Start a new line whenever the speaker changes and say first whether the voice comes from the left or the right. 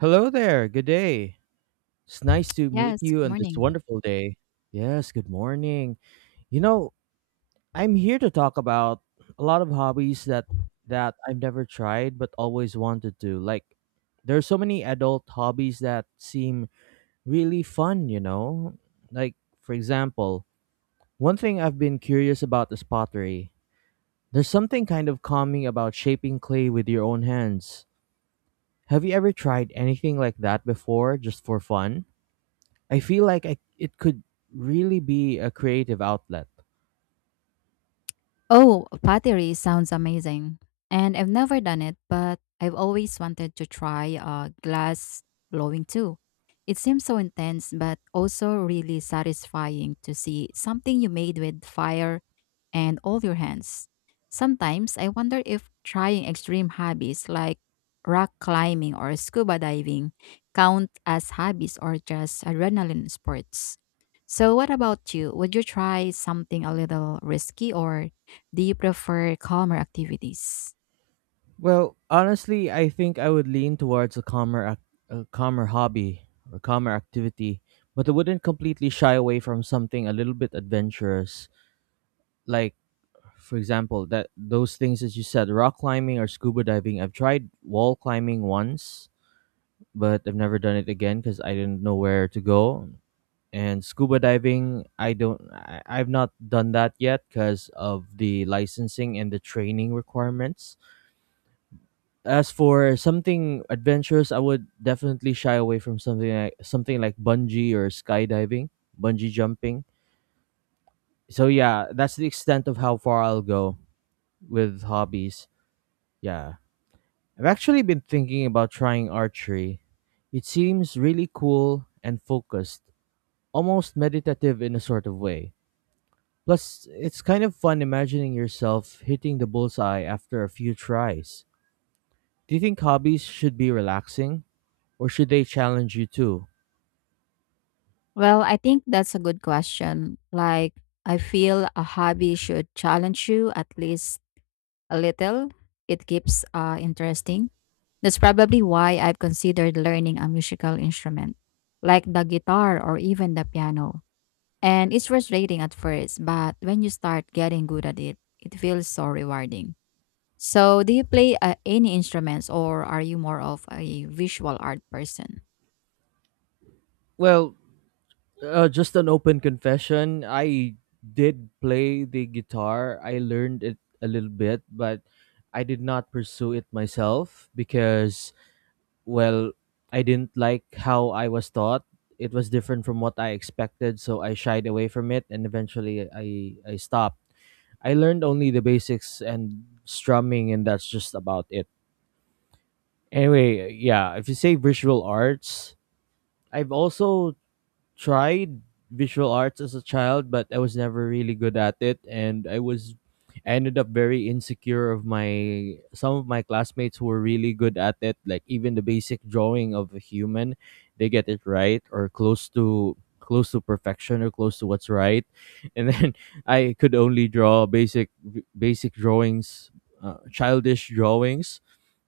right: Hello there. Good day. It's nice to meet
left: Yes,
right: you
left: good
right: on this
left: morning.
right: wonderful day. Yes, good morning. You know, I'm here to talk about a lot of hobbies that I've never tried but always wanted to. Like, there are so many adult hobbies that seem really fun, you know? Like, for example, one thing I've been curious about is pottery. There's something kind of calming about shaping clay with your own hands. Have you ever tried anything like that before just for fun? I feel like it could really be a creative outlet.
left: Oh, pottery sounds amazing. And I've never done it, but I've always wanted to try glass blowing too. It seems so intense, but also really satisfying to see something you made with fire and all your hands. Sometimes I wonder if trying extreme hobbies like rock climbing or scuba diving count as hobbies or just adrenaline sports. So, what about you? Would you try something a little risky or do you prefer calmer activities?
right: Well, honestly, I think I would lean towards a calmer, a calmer hobby or calmer activity, but I wouldn't completely shy away from something a little bit adventurous. Like, for example, that those things that you said, rock climbing or scuba diving. I've tried wall climbing once, but I've never done it again because I didn't know where to go. And scuba diving, I don't I, I've not done that yet because of the licensing and the training requirements. As for something adventurous, I would definitely shy away from something like bungee or skydiving, bungee jumping. So yeah, that's the extent of how far I'll go with hobbies. Yeah, I've actually been thinking about trying archery. It seems really cool and focused, almost meditative in a sort of way. Plus, it's kind of fun imagining yourself hitting the bullseye after a few tries. Do you think hobbies should be relaxing, or should they challenge you too?
left: Well, I think that's a good question. I feel a hobby should challenge you at least a little. It keeps interesting. That's probably why I've considered learning a musical instrument, like the guitar or even the piano. And it's frustrating at first, but when you start getting good at it, it feels so rewarding. So, do you play any instruments, or are you more of a visual art person?
right: Well, just an open confession. I did play the guitar. I learned it a little bit, but I did not pursue it myself because, well, I didn't like how I was taught. It was different from what I expected, so I shied away from it, and eventually I stopped. I learned only the basics and strumming, and that's just about it. Anyway, yeah, if you say visual arts, I've also tried visual arts as a child, but I was never really good at it, and I ended up very insecure of my some of my classmates who were really good at it, like even the basic drawing of a human. They get it right or close to perfection, or close to what's right. And then I could only draw basic drawings, childish drawings.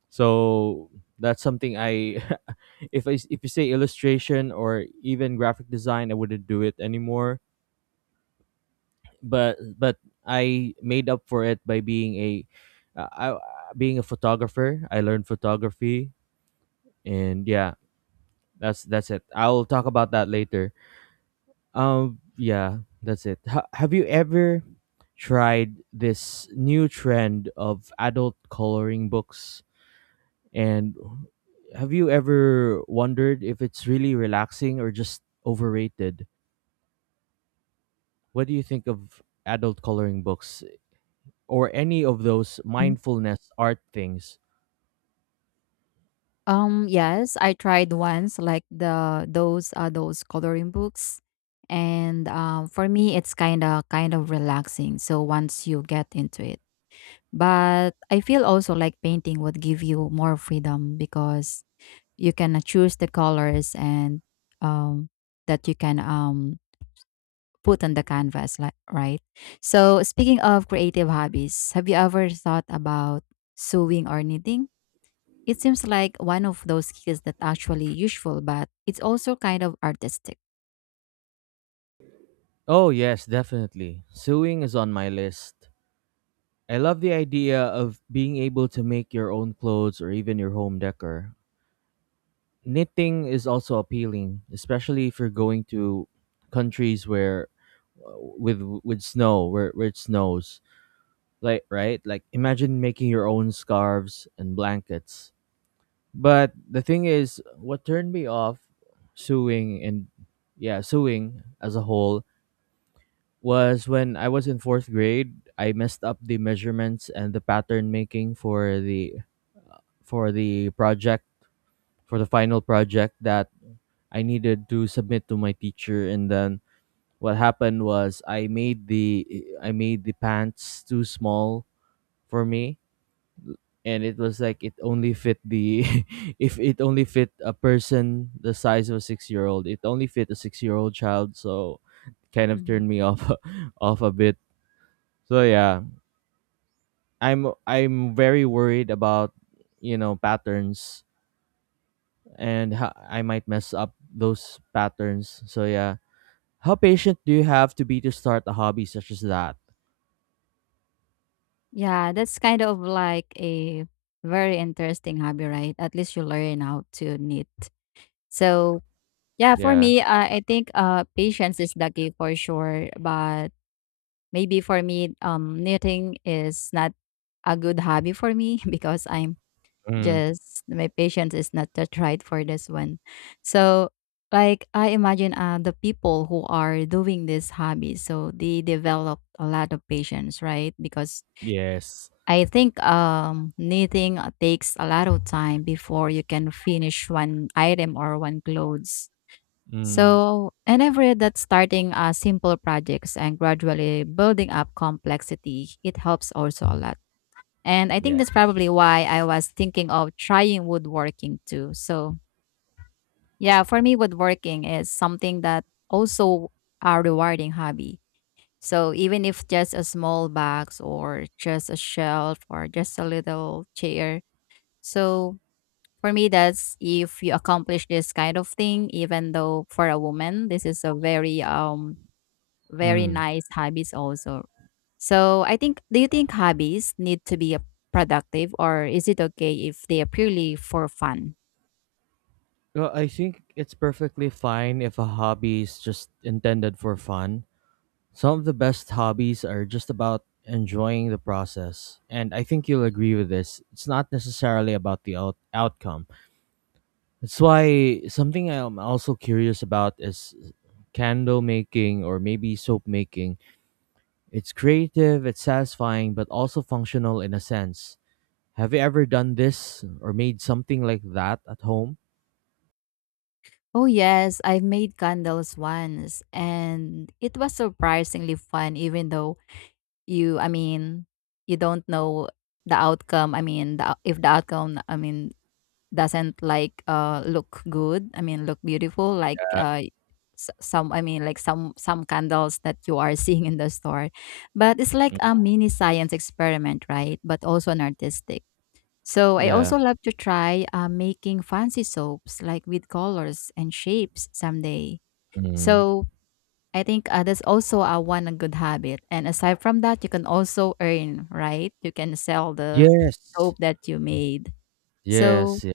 right: So that's something if I s- if you say illustration or even graphic design, I wouldn't do it anymore. But I made up for it by uh, I, uh, being a photographer. I learned photography, and yeah, that's it. I'll talk about that later. Yeah, that's it. Have you ever tried this new trend of adult coloring books? And have you ever wondered if it's really relaxing or just overrated? What do you think of adult coloring books or any of those mindfulness art things?
left: Yes, I tried once, like the those coloring books, and for me it's kind of relaxing. So once you get into it, but I feel also like painting would give you more freedom because you can choose the colors and um that you can put on the canvas, like right. So speaking of creative hobbies, have you ever thought about sewing or knitting? It seems like one of those skills that actually useful, but it's also kind of artistic.
right: Oh, yes, definitely. Sewing is on my list. I love the idea of being able to make your own clothes or even your home decor. Knitting is also appealing, especially if you're going to countries where uh, with snow, where it snows. Like, right, like, imagine making your own scarves and blankets. But the thing is, what turned me off sewing, and, yeah, sewing as a whole, was when I was in fourth grade. I messed up the measurements and the pattern making for the project for the final project that I needed to submit to my teacher. And then what happened was, I made the pants too small for me. And it was like it only fit the, if it only fit a person the size of a 6-year old. It only fit a 6-year old child, so kind of
left: Mhm.
right: turned me off. Off a bit. So yeah, I'm very worried about, patterns, and how I might mess up those patterns. So yeah, how patient do you have to be to start a hobby such as that?
left: Yeah, that's kind of like a very interesting hobby, right? At least you learn how to knit. So, yeah, for
right: Yeah.
left: me, I think patience is the key for sure. But maybe for me, knitting is not a good hobby for me because I'm
right: Mm.
left: just my patience is not that right for this one. So like I imagine the people who are doing this hobby, so they develop a lot of patience, right? Because
right: Yes.
left: I think knitting takes a lot of time before you can finish one item or one clothes.
right: Mm.
left: So, and I've read that starting simple projects and gradually building up complexity, it helps also a lot. And I think
right: Yeah.
left: that's probably why I was thinking of trying woodworking too. So, yeah, for me, woodworking is something that also a rewarding hobby. So, even if just a small box or just a shelf or just a little chair. So, for me, that's if you accomplish this kind of thing, even though for a woman, this is a very very
right: Mm.
left: nice hobbies also. So I think, do you think hobbies need to be productive, or is it okay if they are purely for fun?
right: Well, I think it's perfectly fine if a hobby is just intended for fun. Some of the best hobbies are just about enjoying the process. And I think you'll agree with this. It's not necessarily about the outcome. That's why something I'm also curious about is candle making or maybe soap making. It's creative, it's satisfying, but also functional in a sense. Have you ever done this or made something like that at home?
left: Oh yes, I've made candles once and it was surprisingly fun even though you, I mean, you don't know the outcome. I mean the, if the outcome I mean doesn't like look good, I mean look beautiful, like s- some I mean like some candles that you are seeing in the store, but it's like
right: Mm.
left: a mini science experiment, right? But also an artistic. So I
right: Yeah.
left: also love to try making fancy soaps, like with colors and shapes someday.
right: Mm.
left: So I think that's also a one a good habit, and aside from that you can also earn, right? You can sell the
right: Yes.
left: soap that you made. So
right: Yes. Yeah.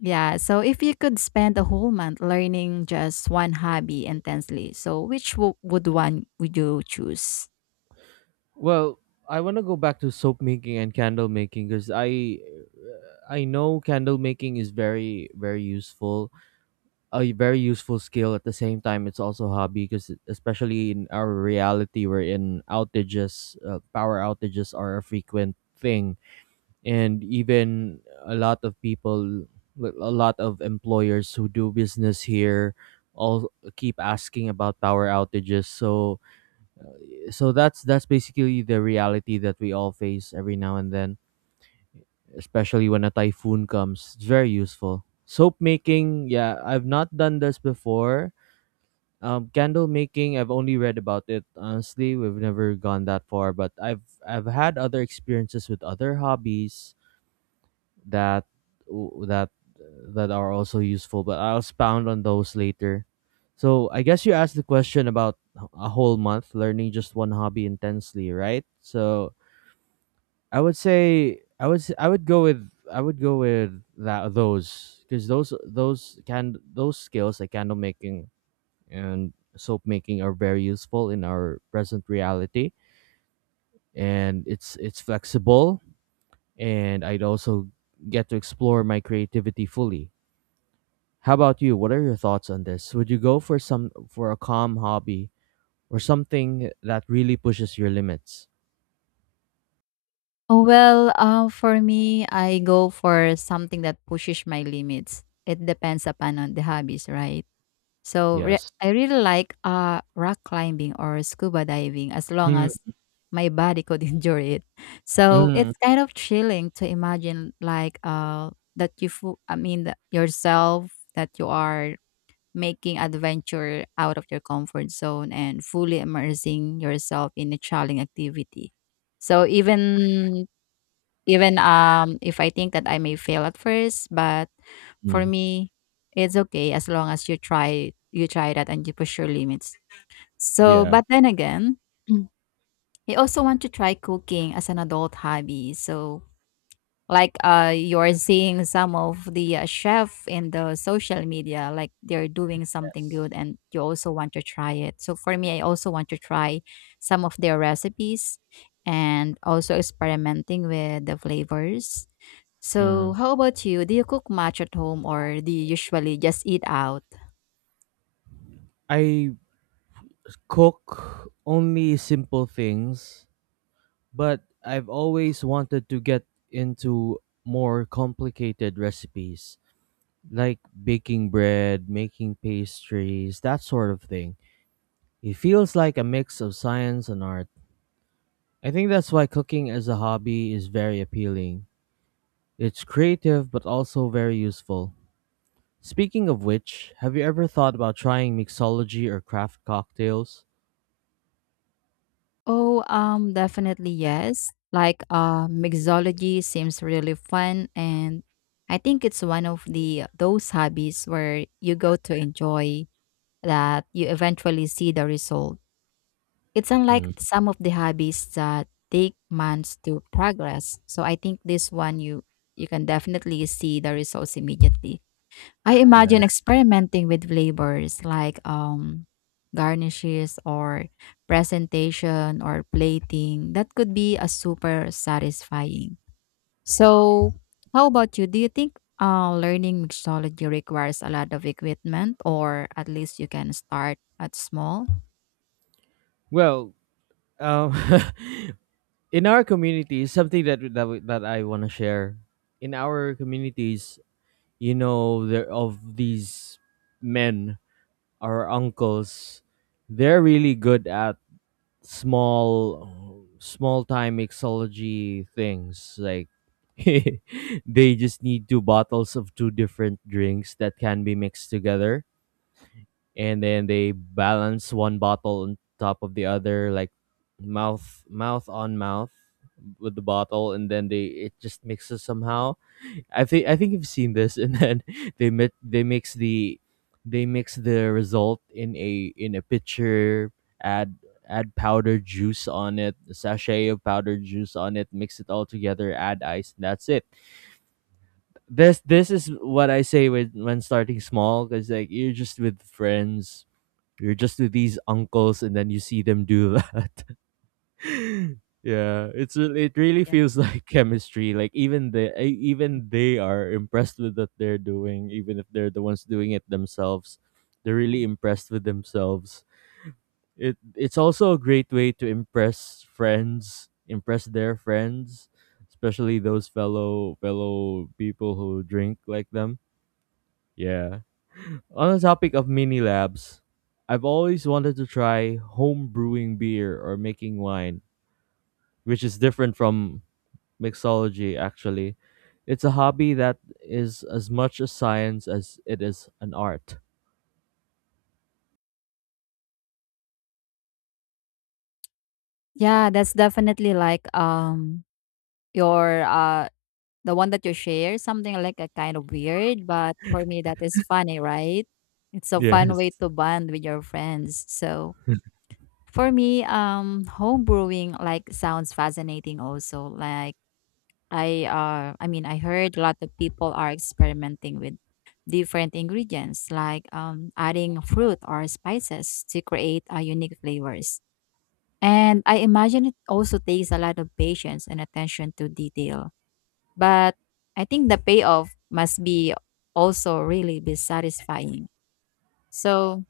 left: yeah, so if you could spend a whole month learning just one hobby intensely, so which would one would you choose?
right: Well, I want to go back to soap making and candle making because I know candle making is very very useful, a very useful skill. At the same time, it's also a hobby because, especially in our reality, we're in outages. Power outages are a frequent thing, and even a lot of people, a lot of employers who do business here, all keep asking about power outages. So that's basically the reality that we all face every now and then, especially when a typhoon comes. It's very useful. Soap making, yeah, I've not done this before. Candle making, I've only read about it, honestly. We've never gone that far, but I've had other experiences with other hobbies that that that are also useful, but I'll expound on those later. So I guess you asked the question about a whole month learning just one hobby intensely, right? So I would say, I would go with that those, because those skills like candle making and soap making are very useful in our present reality. And it's flexible. And I'd also get to explore my creativity fully. How about you? What are your thoughts on this? Would you go for a calm hobby or something that really pushes your limits?
left: Oh well, for me, I go for something that pushes my limits. It depends upon on the hobbies, right? So
right: Yes.
left: I really like rock climbing or scuba diving as long
right: Mm,
left: as my body could endure it. So
right: mm,
left: it's kind of chilling to imagine like that you I mean that yourself that you are making adventure out of your comfort zone and fully immersing yourself in a challenging activity. So even if I think that I may fail at first, but for
right: mm.
left: me it's okay as long as you try that and you push your limits. So
right: Yeah.
left: but then again, I also want to try cooking as an adult hobby. So like, you're seeing some of the chef in the social media, like they're doing something
right: Yes.
left: good and you also want to try it. So for me, I also want to try some of their recipes and also experimenting with the flavors. So
right: Mm.
left: how about you? Do you cook much at home, or do you usually just eat out?
right: I cook only simple things, but I've always wanted to get into more complicated recipes, like baking bread, making pastries, that sort of thing. It feels like a mix of science and art. I think that's why cooking as a hobby is very appealing. It's creative, but also very useful. Speaking of which, have you ever thought about trying mixology or craft cocktails?
left: Oh, definitely yes. Like, mixology seems really fun, and I think it's one of the those hobbies where you go to enjoy that you eventually see the result. It's unlike
right: Hmm,
left: some of the hobbies that take months to progress. So I think this one you can definitely see the results immediately. I imagine
right: yeah.
left: experimenting with flavors like garnishes or presentation or plating. That could be a super satisfying. So, how about you? Do you think learning mixology requires a lot of equipment, or at least you can start at small?
right: Well, Um, in our communities, something that I want to share. In our communities, there of these men, our uncles, they're really good at small, small time mixology things. Like, they just need two bottles of two different drinks that can be mixed together, and then they balance one bottle on top of the other, like mouth on mouth with the bottle, and then they it just mixes somehow. I think you've seen this. And then they mit- they mix the they mix the result in a pitcher. Add add powdered juice on it a sachet of powdered juice on it, mix it all together, add ice, and that's it. This is what I say when starting small, because like, you're just with friends, you're just with these uncles, and then you see them do that. Yeah, it's it really
left: Yeah.
right: feels like chemistry. Like, even they are impressed with what they're doing, even if they're the ones doing it themselves. They're really
left: Mhm.
right: impressed with themselves. It's also a great way to impress their friends, especially those fellow people who drink like them. Yeah. On the topic of mini labs, I've always wanted to try home brewing beer or making wine, which is different from mixology, actually. It's a hobby that is as much a science as it is an art.
left: Yeah, that's definitely like your the one that you share, something like a kind of weird, but for me that is funny, right? It's a fun way
right: Yes.
left: to bond with your friends. So for me, home brewing like sounds fascinating also. Like I mean I heard a lot of people are experimenting with different ingredients like adding fruit or spices to create unique flavors. And I imagine it also takes a lot of patience and attention to detail, but I think the payoff must be also really be satisfying. So,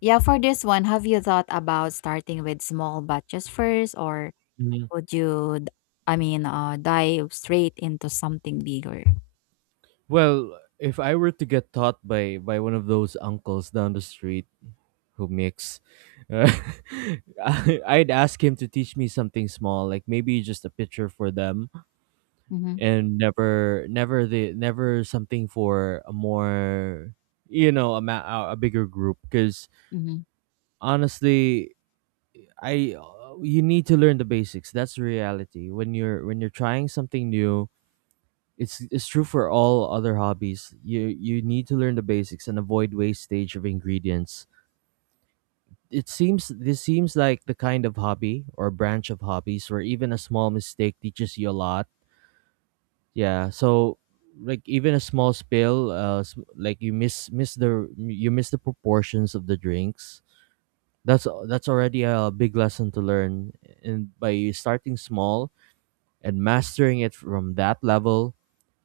left: yeah, for this one, have you thought about starting with small batches first, or
right: Mhm.
left: would you I mean, dive straight into something bigger?
right: Well, if I were to get taught by one of those uncles down the street who mix, uh, I'd ask him to teach me something small, like maybe just a picture for them,
left: Hmm.
right: and never something for a more you know a ma- a bigger group. Because
left: Hmm.
right: honestly, I you need to learn the basics. That's the reality when you're trying something new. It's true for all other hobbies. You need to learn the basics and avoid wastage of ingredients. It seems This seems like the kind of hobby or branch of hobbies where even a small mistake teaches you a lot. Yeah, so, like, even a small spill, like you miss the proportions of the drinks. That's already a big lesson to learn, and by starting small and mastering it from that level,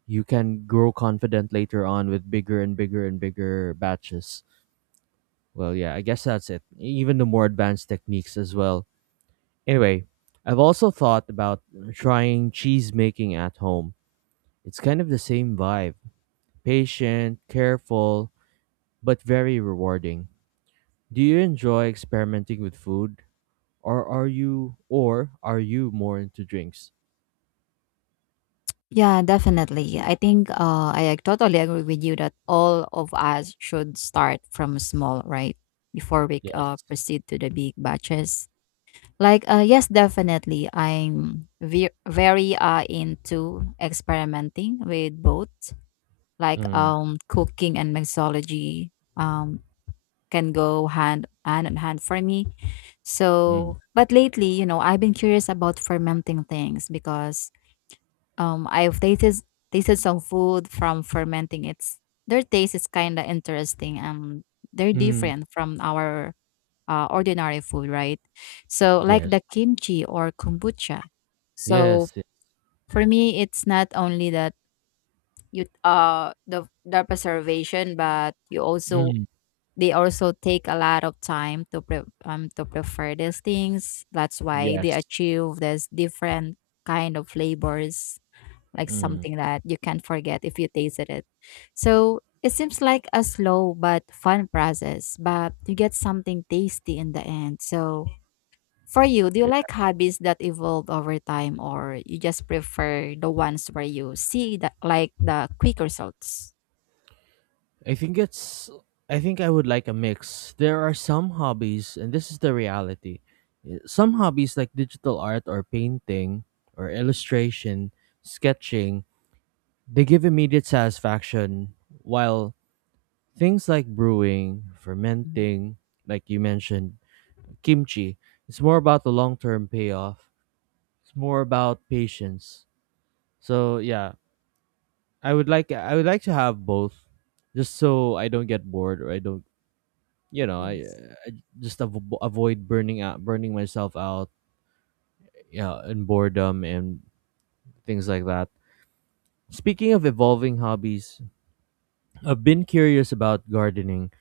right: you can grow confident later on with bigger and bigger and bigger batches. Well, yeah, I guess that's it. Even the more advanced techniques as well. Anyway, I've also thought about trying cheese making at home. It's kind of the same vibe patient, careful, but very rewarding. Do you enjoy experimenting with food or are you more into drinks?
left: Yeah, definitely. I think I totally agree with you that all of us should start from small, right? Before we
right: Yes.
left: proceed to the big batches. Like, yes, definitely. I'm very into experimenting with both, like
right: Mm,
left: cooking and mixology um, can go hand in hand for me.
right: mm,
left: So, but lately, you know, I've been curious about fermenting things because I've tasted some food from fermenting. It's their taste is kind of interesting and they're
right: mm,
left: different from our ordinary food, right? So, like
right: yes.
left: the kimchi or kombucha. So,
right: Yes.
left: for me, it's not only that you the preservation, but you also
right: Mm,
left: they also take a lot of time to to prepare these things. That's why they
right: yes.
left: achieve this different kind of flavors, like
right: Mm,
left: something that you can't forget if you tasted it. So. It seems like a slow but fun process, but you get something tasty in the end. So, for you, do you
right: yeah.
left: like hobbies that evolve over time, or you just prefer the ones where you see that like the quick results?
right: I think it's I think I would like a mix. There are some hobbies and this is the reality. Some hobbies like digital art or painting or illustration, sketching, they give immediate satisfaction while things like brewing,
left: Mhm.
right: fermenting, like you mentioned, kimchi, it's more about the long term payoff. It's more about patience. So yeah, I would like to have both, just so I don't get bored or I don't you know
left: Yes.
right: I just avoid burning myself out, yeah, in boredom and things like that. Speaking of evolving hobbies, I've been curious about gardening,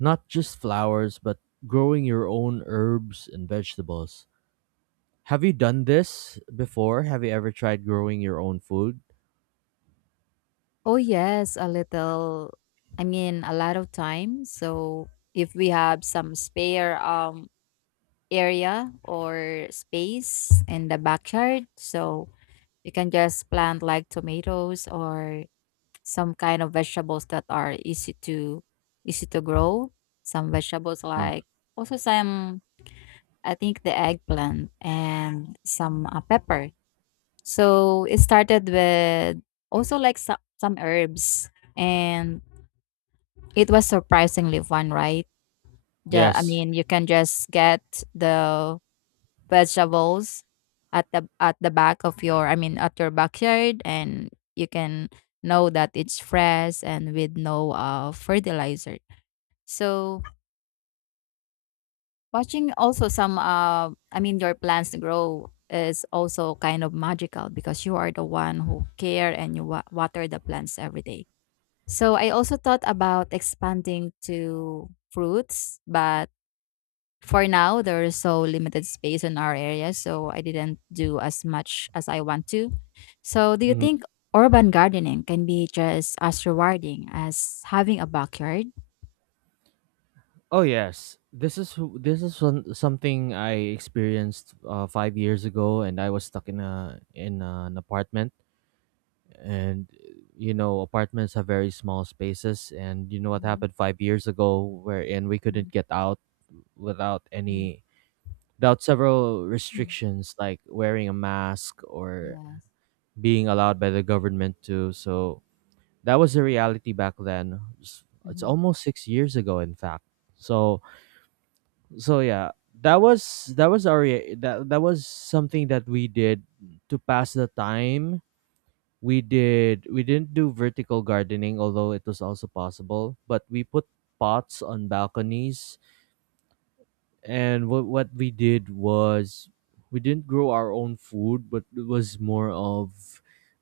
right: not just flowers, but growing your own herbs and vegetables. Have you done this before? Have you ever tried growing your own food?
left: Oh yes, a little. I mean, a lot of time. So if we have some spare area or space in the backyard, so you can just plant like tomatoes or some kind of vegetables that are easy to grow. Some vegetables
right: Mm.
left: like also some I think the eggplant and some pepper. So it started with also like some herbs, and it was surprisingly fun, right? The, I
right: Yes.
left: mean, you can just get the vegetables at the back of your, I mean, at your backyard, and you can know that it's fresh and with no fertilizer. So watching also some, I mean, your plants grow is also kind of magical because you are the one who care and you water the plants every day. So I also thought about expanding to fruits, but for now there is so limited space in our area, so I didn't do as much as I want to. So do you
right: Mhm.
left: think urban gardening can be just as rewarding as having a backyard?
right: Oh yes. This is something I experienced 5 years ago, and I was stuck in a in an apartment, and you know apartments have very small spaces, and you know what
left: Mhm,
right: happened 5 years ago, wherein we couldn't
left: mhm,
right: get out without
left: mhm.
right: any, without several
left: Mhm.
right: restrictions like wearing a mask or being allowed by the government to, so that was the reality back then. It's
left: Yes.
right: almost 6 years ago, in fact. So so yeah, that was that that was something that we did to pass the time. We didn't do vertical gardening, although it was also possible, but we put pots on balconies, and what we did was we didn't grow our own food, but it was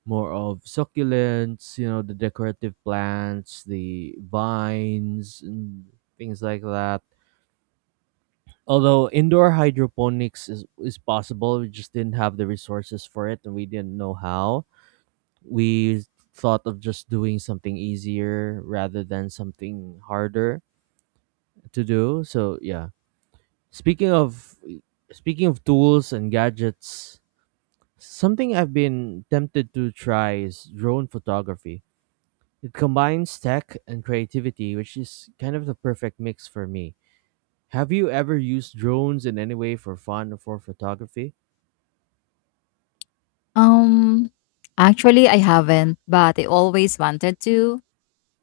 right: more of succulents, you know, the decorative plants, the vines and things like that. Although indoor hydroponics is possible, we just didn't have the resources for it and we didn't know how. We thought of just doing something easier rather than something harder to do, so yeah. Speaking of Speaking of tools and gadgets, something I've been tempted to try is drone photography. It combines tech and creativity, which is kind of the perfect mix for me. Have you ever used drones in any way for fun or for photography?
left: Um, actually, I haven't, but I always wanted to.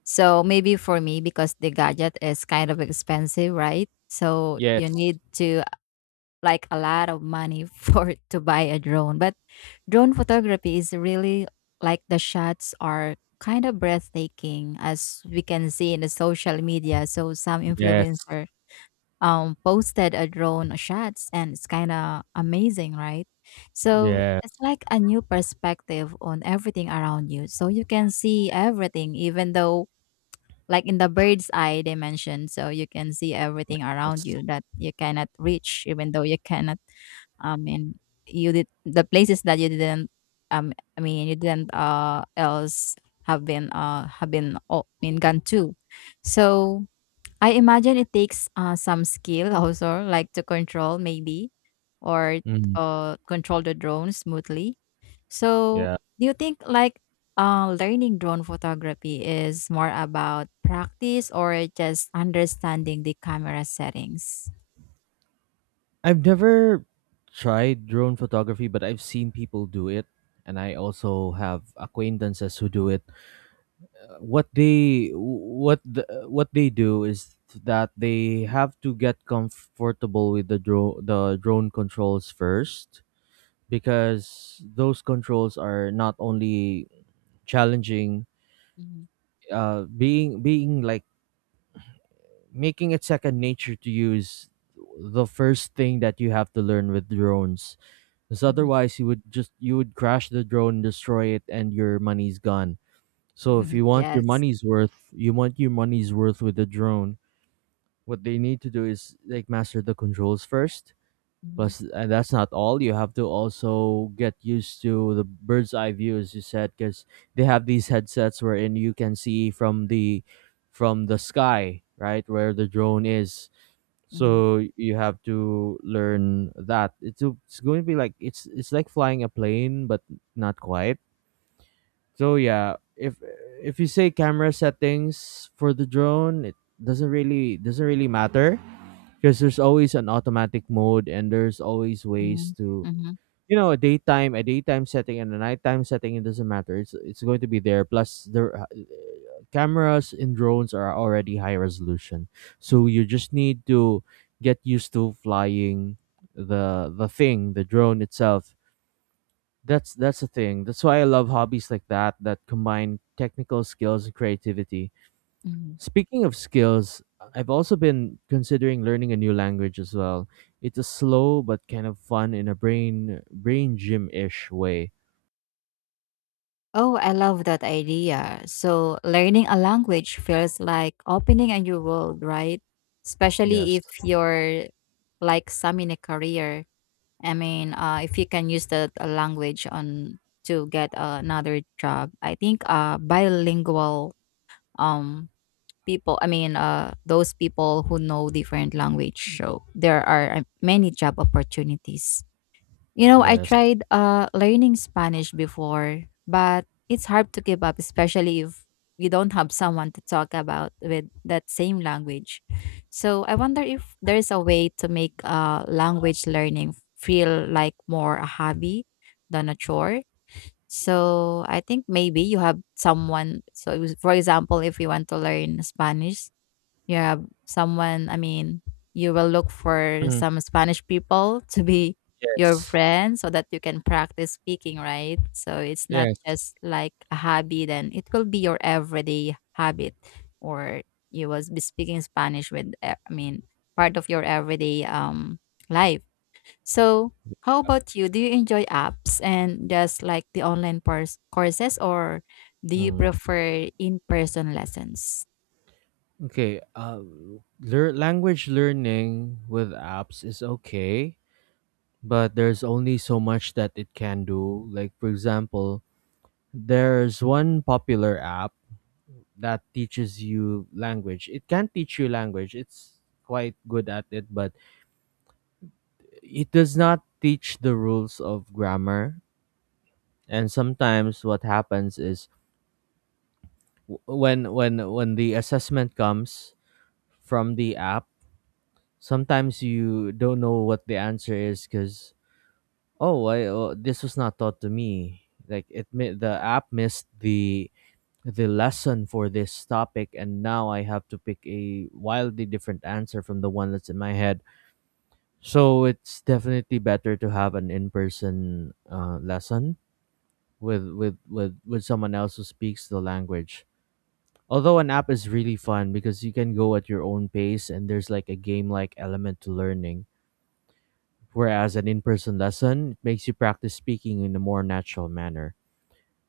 left: So maybe for me, because the gadget is kind of expensive, right? So you
right: Yes.
left: need to like a lot of money for to buy a drone. But drone photography is really like the shots are kind of breathtaking, as we can see in the social media. So some
right: Yes.
left: influencer posted a drone shots, and it's kind of amazing, right? So it's
right: Yes.
left: like a new perspective on everything around you, so you can see everything even though like in the bird's eye dimension. So you can see everything around you that you cannot reach even though you cannot i mean you did the places that you didn't you didn't else have been gone to. So I imagine it takes some skill also, like to control maybe, or
right: Mm,
left: control the drone smoothly. So,
right: yeah.
left: do you think like learning drone photography is more about practice or just understanding the camera settings?
right: I've never tried drone photography, but I've seen people do it, and I also have acquaintances who do it. What they do is that they have to get comfortable with the the drone controls first, because those controls are not only challenging,
left: Mhm,
right: being like making it second nature to use the first thing that you have to learn with drones, because
left: mhm,
right: otherwise you would just you would crash the drone, destroy it, and your money's gone. So if
left: mhm.
right: you want your
left: Yes.
right: money's worth, with the drone, what they need to do is like master the controls first.
left: Mhm,
right: Plus, and that's not all. You have to also get used to the bird's eye view, as you said, because they have these headsets wherein you can see from the sky, right, where the drone is.
left: mhm,
right: So you have to learn that. It's going to be like, it's like flying a plane, but not quite. So yeah, if you say camera settings for the drone, it doesn't really matter because there's always an automatic mode and there's always ways
left: mhm,
right: to,
left: mhm,
right: you know, a daytime setting and a nighttime setting. It doesn't matter, it's going to be there. Plus the cameras in drones are already high resolution, so you just need to get used to flying the drone itself. That's the thing. That's why I love hobbies like that, that combine technical skills and creativity.
left: mhm.
right: Speaking of skills, I've also been considering learning a new language as well. It's a slow but kind of fun in a brain gym ish way.
left: Oh, I love that idea. So, learning a language feels like opening a new world, right? Especially
right: Yes.
left: if you're like some in a career. I mean, if you can use that language on to get another job, I think bilingual um people. I mean, those people who know different language. So there are many job opportunities. You know, I
right: Yes.
left: tried learning Spanish before, but it's hard to keep up, especially if you don't have someone to talk about with that same language. So I wonder if there's a way to make language learning feel like more a hobby than a chore. So I think maybe you have someone. So for example, if you want to learn Spanish, yeah, someone, I mean, you will look for
right: Mm,
left: some Spanish people to be your
right: Yes.
left: friend so that you can practice speaking, right? So it's not
right: Yes.
left: just like a hobby, then it will be your everyday habit, or you will be speaking Spanish with, part of your everyday life. So how about you? Do you enjoy apps and just like the courses, or do you
right: Mm.
left: prefer in-person lessons?
right: Okay. Language learning with apps is okay, but there's only so much that it can do. Like for example, there's one popular app that teaches you language. It can teach you language. It's quite good at it, but it does not teach the rules of grammar. And sometimes what happens is, when the assessment comes from the app, sometimes you don't know what the answer is because, oh, oh this was not taught to me. Like the app missed the lesson for this topic, and now I have to pick a wildly different answer from the one that's in my head. So it's definitely better to have an in-person lesson with, with someone else who speaks the language. Although an app is really fun because you can go at your own pace and there's like a game-like element to learning. Whereas an in-person lesson, it makes you practice speaking in a more natural manner.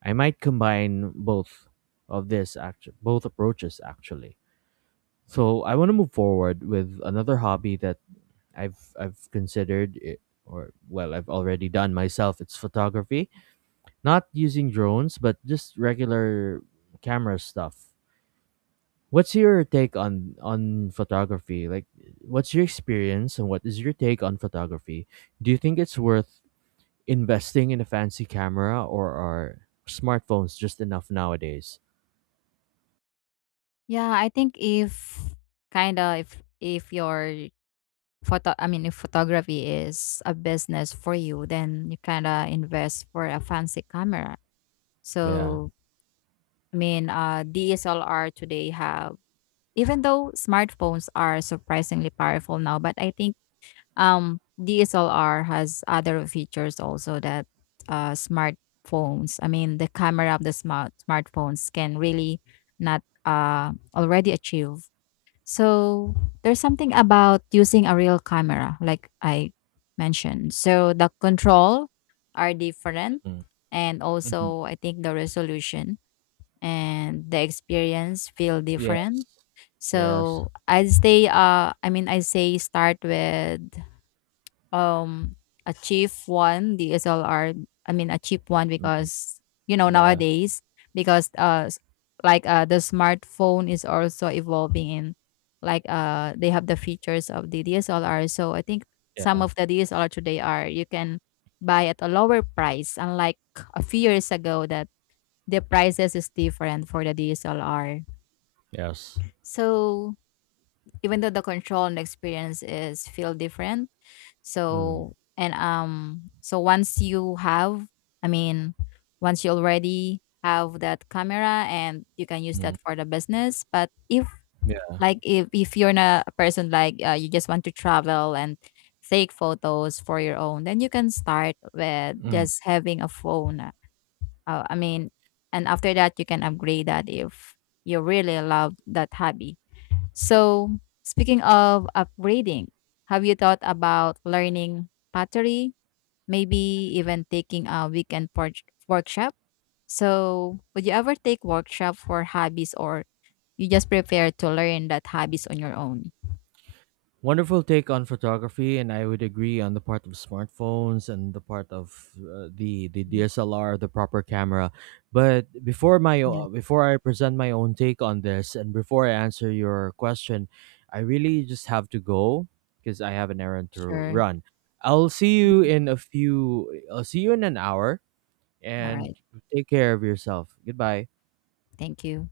right: I might combine both of this actually, both approaches actually. So I want to move forward with another hobby that I've considered, it or well I've already done myself, it's photography, not using drones but just regular camera stuff. What's your take on photography, like what's your experience and what is your take on photography? Do you think it's worth investing in a fancy camera or are smartphones just enough nowadays?
left: Yeah, I think if kind of if your photo I mean if photography is a business for you, then you kind of invest for a fancy camera.
right: Yeah.
left: So, I mean, DSLR today have, even though smartphones are surprisingly powerful now, but I think DSLR has other features also that smartphones, I mean the camera of the smartphones can really not already achieve. So there's something about using a real camera, like I mentioned. So the control are different,
right: mm
left: and
right: Mhm.
left: also I think the resolution and the experience feel different.
right: Yes. Yes.
left: So I say, I say start with um a cheap one DSLR, I mean a cheap one,
right: mm
left: because you know
right: yeah.
left: nowadays, because like the smartphone is also evolving in, like they have the features of the DSLR, so I think some
right: Yeah.
left: of the DSLR today are, you can buy at a lower price, unlike a few years ago that the prices is different for the DSLR.
right: Yes.
left: So even though the control and experience is feel different.
right: mm
left: So and so once you have, i mean once you already have that camera, and you can use that
right: mm.
left: for the business. But if like if you're not a person like you just want to travel and take photos for your own, then you can start with
right: Yeah.
left: just having a phone. uh, i mean and after that, you can upgrade that if you really love that hobby. So, speaking of upgrading, have you thought about learning pottery? Maybe even taking a weekend workshop? So, would you ever take workshop for hobbies, or you just prepare to learn that hobbies on your own?
right: Wonderful take on photography, and I would agree on the part of smartphones and the part of the
left: Mhm.
right: DSLR, the proper camera. But
left: Yes,
right: before I present my own take on this, and before I answer your question, I really just have to go because I have an errand to
left: sure.
right: run. I'll see you in a few. I'll see you in an hour,
left: All
right: and
left: right.
right: take care of yourself. Goodbye.
left: Thank you.